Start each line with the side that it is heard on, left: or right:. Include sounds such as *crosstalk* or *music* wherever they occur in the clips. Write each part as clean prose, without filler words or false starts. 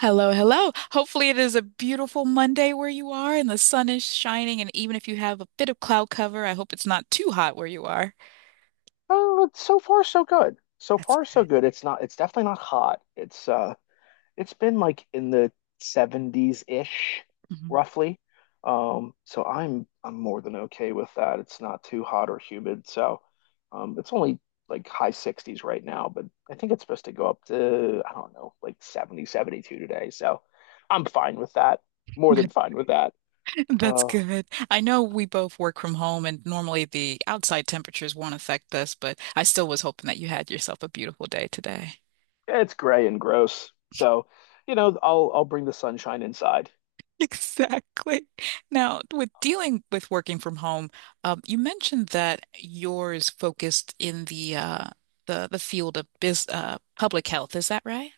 right: Hello, hello. Hopefully, it is a beautiful Monday where you are and the sun is shining. And even if you have a bit of cloud cover, I hope it's not too hot where you are.
left: Oh, so far so good. So
right: That's
left: far so
right: good.
left: good. It's definitely not hot. It's it's been like in the 70s-ish
right: Mhm.
left: roughly. So I'm more than okay with that. It's not too hot or humid. So it's only like high 60s right now, but I think it's supposed to go up to I don't know, like 70, 72 today. So I'm fine with that. More than
right: *laughs*
left: fine with that.
right: That's
left: Uh,
right: good. I know we both work from home and normally the outside temperatures won't affect us, but I still was hoping that you had yourself a beautiful day today. *laughs*
left: it's gray and gross. So, I'll bring the sunshine inside.
right: Exactly. Now, with dealing with working from home, you mentioned that yours focused in the the field of biz public health. Is that right?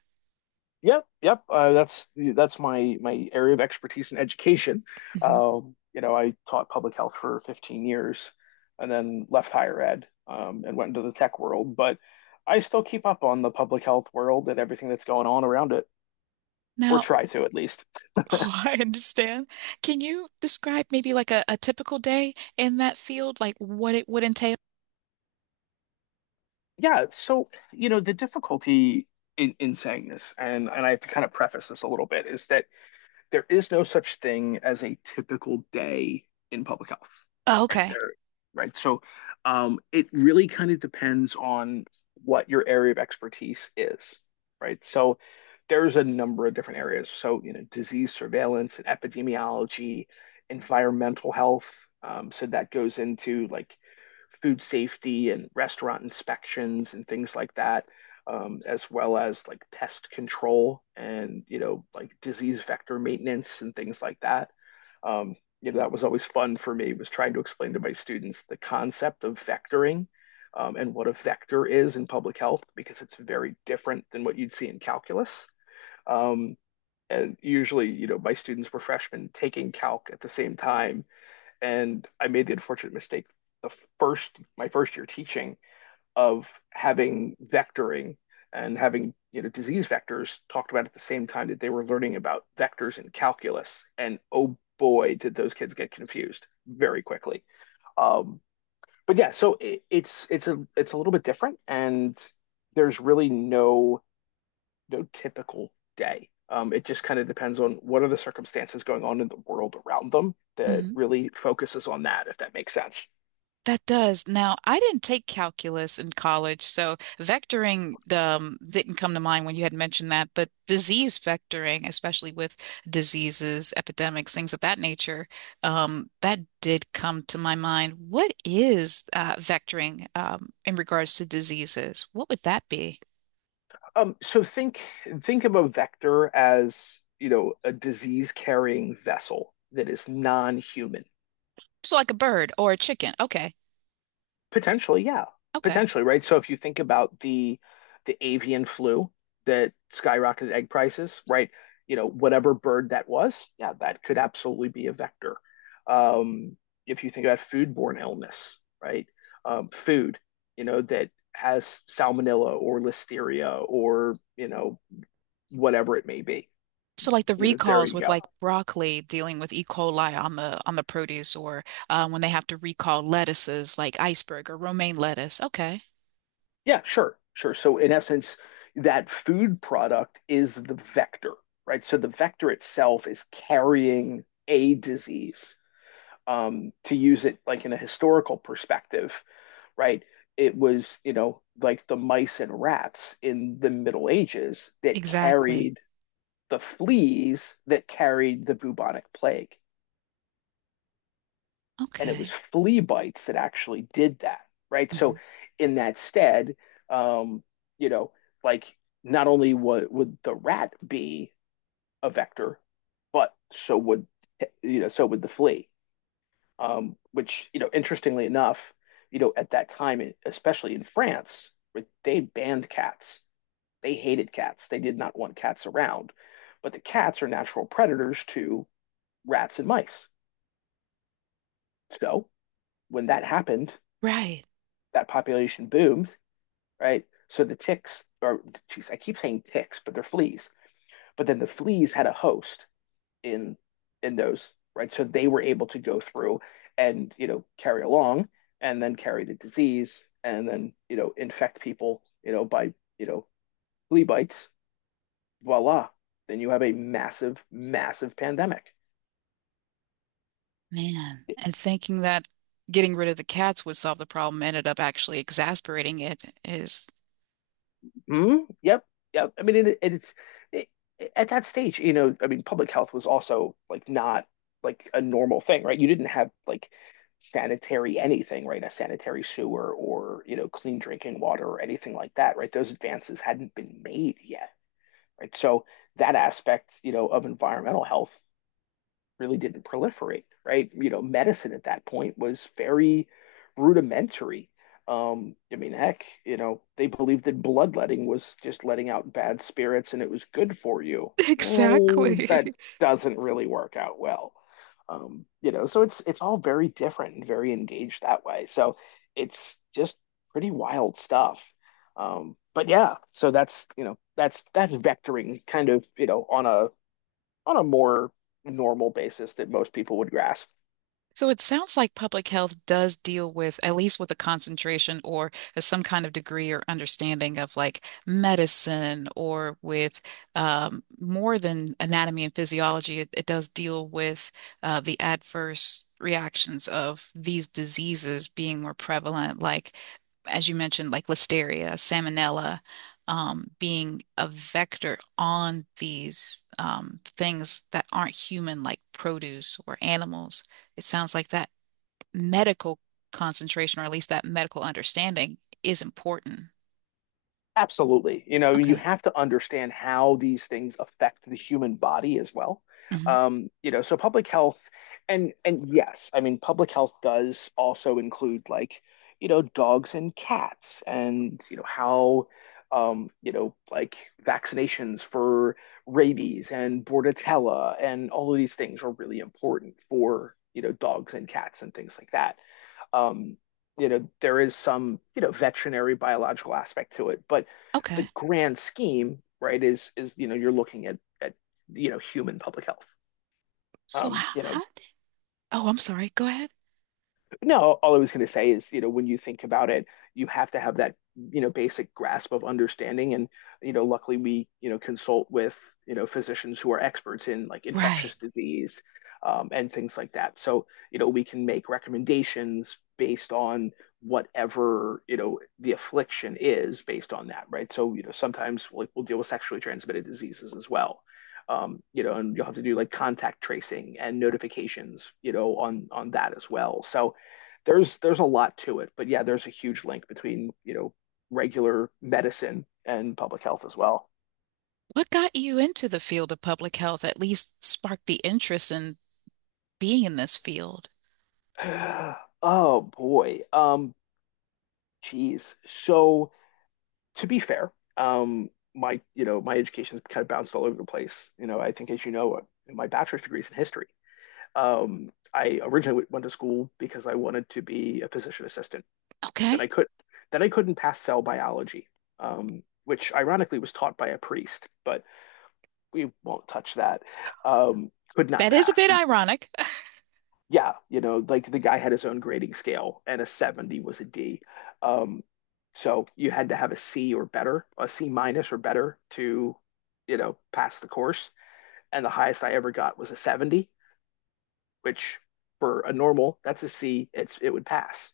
left: Yep, yep. That's my area of expertise in education.
right: Mhm.
left: I taught public health for 15 years, and then left higher ed and went into the tech world. But I still keep up on the public health world and everything that's going on around it, or
right: Now,
left: try to at least.
right: *laughs* oh, I understand. Can you describe maybe like a typical day in that field, like what it would entail?
left: Yeah. So the difficulty in saying this, and I have to kind of preface this a little bit, is that there is no such thing as a typical day in public health,
right: Oh,
left: right
right: okay.
left: there, right? So it really kind of depends on what your area of expertise is, right? So there's a number of different areas. So, disease surveillance and epidemiology, environmental health. So that goes into like food safety and restaurant inspections and things like that as well as like pest control and like disease vector maintenance and things like that. Um, that was always fun for me was trying to explain to my students the concept of vectoring, and what a vector is in public health because it's very different than what you'd see in calculus. Um, and usually, my students were freshmen taking calc at the same time, and I made the unfortunate mistake the first my first year teaching of having vectoring and having disease vectors talked about at the same time that they were learning about vectors in calculus, and oh boy did those kids get confused very quickly. um, but yeah, so it's a little bit different, and there's really no no typical day. It just kind of depends on what are the circumstances going on in the world around them that really focuses on that, if that makes sense.
right: That does. Now, I didn't take calculus in college, so vectoring didn't come to mind when you had mentioned that, but disease vectoring, especially with diseases, epidemics, things of that nature, that did come to my mind. What is vectoring in regards to diseases? What would that be?
left: Um, so think think of a vector as, a disease-carrying vessel that is non-human.
right: So, like a bird or a chicken. Okay.
left: Potentially, yeah.
right: Okay.
left: Potentially, right? So if you think about the avian flu that skyrocketed egg prices, right? You know, whatever bird that was, yeah, that could absolutely be a vector. Um, if you think about foodborne illness, right? Food, that has salmonella or listeria or, whatever it may be.
right: So like the
left: You know, there
right: recalls
left: you
right: with
left: go.
right: like broccoli dealing with E. coli on the produce or when they have to recall lettuces like iceberg or romaine lettuce. Okay.
left: Yeah, sure, sure. So in essence, that food product is the vector, right? So the vector itself is carrying a disease. To use it like in a historical perspective, right? It was, like the mice and rats in the Middle Ages that
right: Exactly.
left: carried the fleas that carried the bubonic plague. And it was
right: Okay.
left: flea bites that actually did that, right?
right: Hmm.
left: So in that stead, um, you know, like not only would the rat be a vector, but so would so would the flea. Which, interestingly enough, at that time, especially in France, right, they banned cats. They hated cats. They did not want cats around. But the cats are natural predators to rats and mice. So when that happened,
right: Right.
left: that population boomed, right? So the ticks, or geez, I keep saying ticks, but they're fleas. But then the fleas had a host in in those, right? So they were able to go through and carry along, and then carry the disease, and then infect people, by flea bites. Voila! Then you have a massive, massive pandemic.
right: Man. And thinking that getting rid of the cats would solve the problem ended up actually exasperating it is
left: Mm, yep, yep. I mean, it, at that stage, I mean, public health was also like not like a normal thing, right? You didn't have like sanitary anything, right? A sanitary sewer or, clean drinking water or anything like that, right? Those advances hadn't been made yet, right? So that aspect, of environmental health really didn't proliferate, right? You know, medicine at that point was very rudimentary. I mean, heck, they believed that bloodletting was just letting out bad spirits and it was good for you.
right: *laughs*
left: Well, that
right: exactly.
left: doesn't really work out well. So it's all very different and very engaged that way. So it's just pretty wild stuff. But yeah, so that's, that's vectoring kind of, on a more normal basis that most people would grasp.
right: So it sounds like public health does deal with, at least with a concentration or some kind of degree or understanding of like medicine or with more than anatomy and physiology. It does deal with the adverse reactions of these diseases being more prevalent, like as you mentioned, like listeria, salmonella, being a vector on these things that aren't human, like produce or animals, it sounds like that medical concentration, or at least that medical understanding, is important.
left: Absolutely. You know, you
right: Okay.
left: have to understand how these things affect the human body as well.
right: Hmm.
left: So public health and yes, I mean public health does also include like, dogs and cats and how like vaccinations for rabies and bordetella and all of these things are really important for, dogs and cats and things like that. um, there is some, veterinary biological aspect to it, but the
right: Okay.
left: grand scheme, right, is you know you're looking at you know human public health.
right: So
left: Um,
right: how,
left: you know,
right: how did, oh, I'm sorry. Go ahead.
left: No, all I was going to say is, when you think about it, you have to have that, basic grasp of understanding. And, luckily we, consult with, physicians who are experts in like
right: Right.
left: infectious disease, and things like that. So, we can make recommendations based on whatever, the affliction is based on that, right? So, sometimes like we'll deal with sexually transmitted diseases as well. And you'll have to do like contact tracing and notifications, on that as well. So, there's a lot to it, but yeah, there's a huge link between, regular medicine and public health as well.
right: What got you into the field of public health, at least sparked the interest in being in this field?
left: *sighs* Oh boy. Geez. So to be fair, my my education's kind of bounced all over the place. You know, I think as you know, my bachelor's degree is in history. I originally went to school because I wanted to be a physician assistant. Then I
right: Okay.
left: could then I couldn't pass cell biology, which ironically was taught by a priest, but we won't touch that. Could not
right: That is a
left: pass.
right: bit
left: Like,
right: ironic. *laughs*
left: yeah, like the guy had his own grading scale, and a 70 was a D. Um, so you had to have a C or better, a C minus or better to, pass the course. And the highest I ever got was a 70, which for a normal, that's a C. It would pass,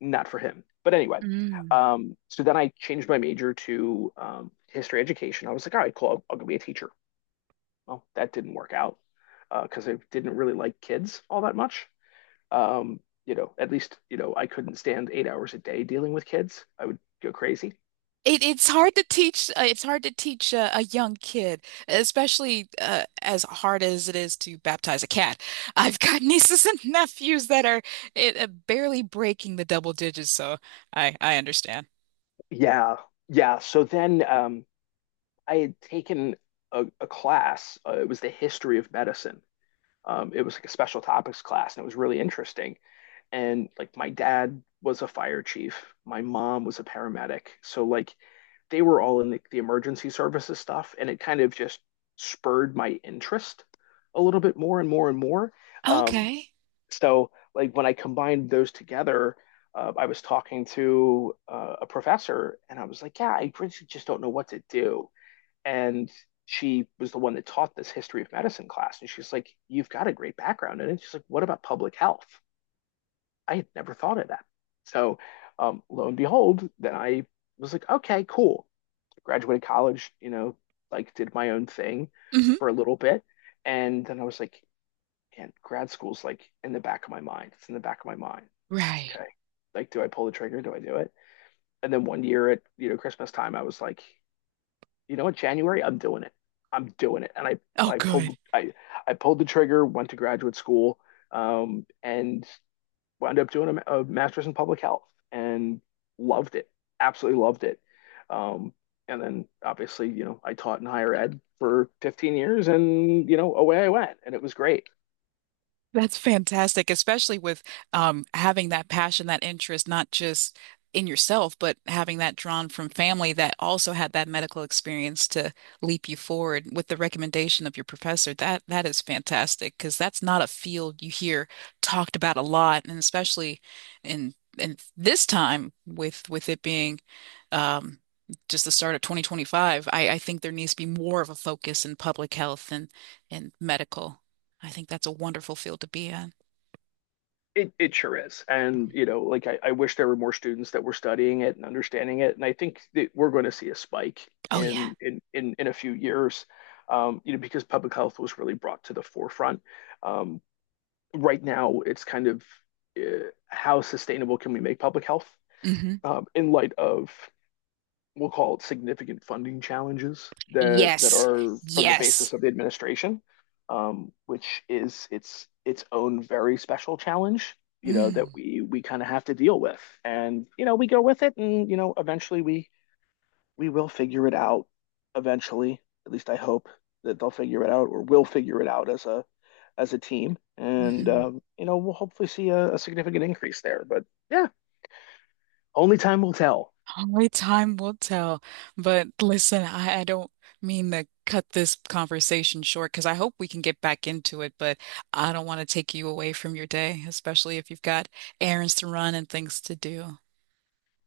left: not for him. But anyway,
right: Mm.
left: so then I changed my major to history education. I was like, all right, cool, I'll go be a teacher. Well, that didn't work out because I didn't really like kids all that much. You know, at least, I couldn't stand 8 hours a day dealing with kids. I would go crazy.
right: It, it's hard to teach. It's hard to teach a young kid, especially as hard as it is to baptize a cat. *laughs* I've got nieces and nephews that are it, barely breaking the double digits, so I understand.
left: Yeah. Yeah. So then I had taken a class. It was the history of medicine. It was like a special topics class, and it was really interesting. And like my dad was a fire chief, my mom was a paramedic. So like they were all in the emergency services stuff, and it kind of just spurred my interest a little bit more and more and more. Um,
right: Okay.
left: so, like when I combined those together, I was talking to a professor, and I was like, "Yeah, I really just don't know what to do." And she was the one that taught this history of medicine class, and she's like, "You've got a great background in it." She's like, "What about public health?" I had never thought of that. So, lo and behold, then I was like, "Okay, cool." Graduated college, like did my own thing
right: Hmm.
left: for a little bit. And then I was like, man, grad school's like in the back of my mind. It's in the back of my mind.
right: Right.
left: Okay. Like, do I pull the trigger? Do I do it? And then one year at, Christmas time, I was like, you know what, January, I'm doing it. I'm doing it. And
right: Oh,
left: I
right: good.
left: pulled I I pulled the trigger, went to graduate school, and wound up doing a master's in public health and loved it, absolutely loved it. Um, and then obviously, I taught in higher ed for 15 years and, away I went and it was great.
right: That's fantastic, especially with having that passion, that interest, not just in yourself, but having that drawn from family that also had that medical experience to leap you forward with the recommendation of your professor. That is fantastic because that's not a field you hear talked about a lot, and especially in this time with it being um, just the start of 2025. I think there needs to be more of a focus in public health and medical. I think that's a wonderful field to be in.
left: It sure is.
right: Mm-hmm.
left: And, like I wish there were more students that were studying it and understanding it. And I think that we're going to see a spike
right: Oh yeah.
left: in a few years, because public health was really brought to the forefront. Um, right now, it's kind of uh, how sustainable can we make public health?
right: Hmm.
left: In light of we'll call it significant funding challenges that
right: Yes.
left: are from the basis
right: Yes.
left: of the administration, which is its own very special challenge. You know
right: Mm.
left: that we kind of have to deal with, and you know we go with it, and you know eventually we will figure it out. Eventually, at least I hope that they'll figure it out, or we'll figure it out as a team, and
right: Mm-hmm.
left: you know we'll hopefully see a significant increase there. But yeah, only time will tell.
right: Only time will tell. But listen, I don't mean to cut this conversation short because I hope we can get back into it, but I don't want to take you away from your day, especially if you've got errands to run and things to do.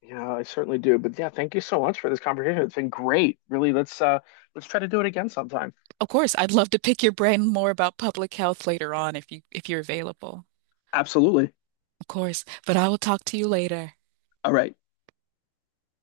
left: Yeah, I certainly do. But yeah, thank you so much for this conversation. It's been great. Really, let's let's try to do it again sometime.
right: Of course, I'd love to pick your brain more about public health later on if you if you're available.
left: Absolutely.
right: Of course, but I will talk to you later.
left: All right.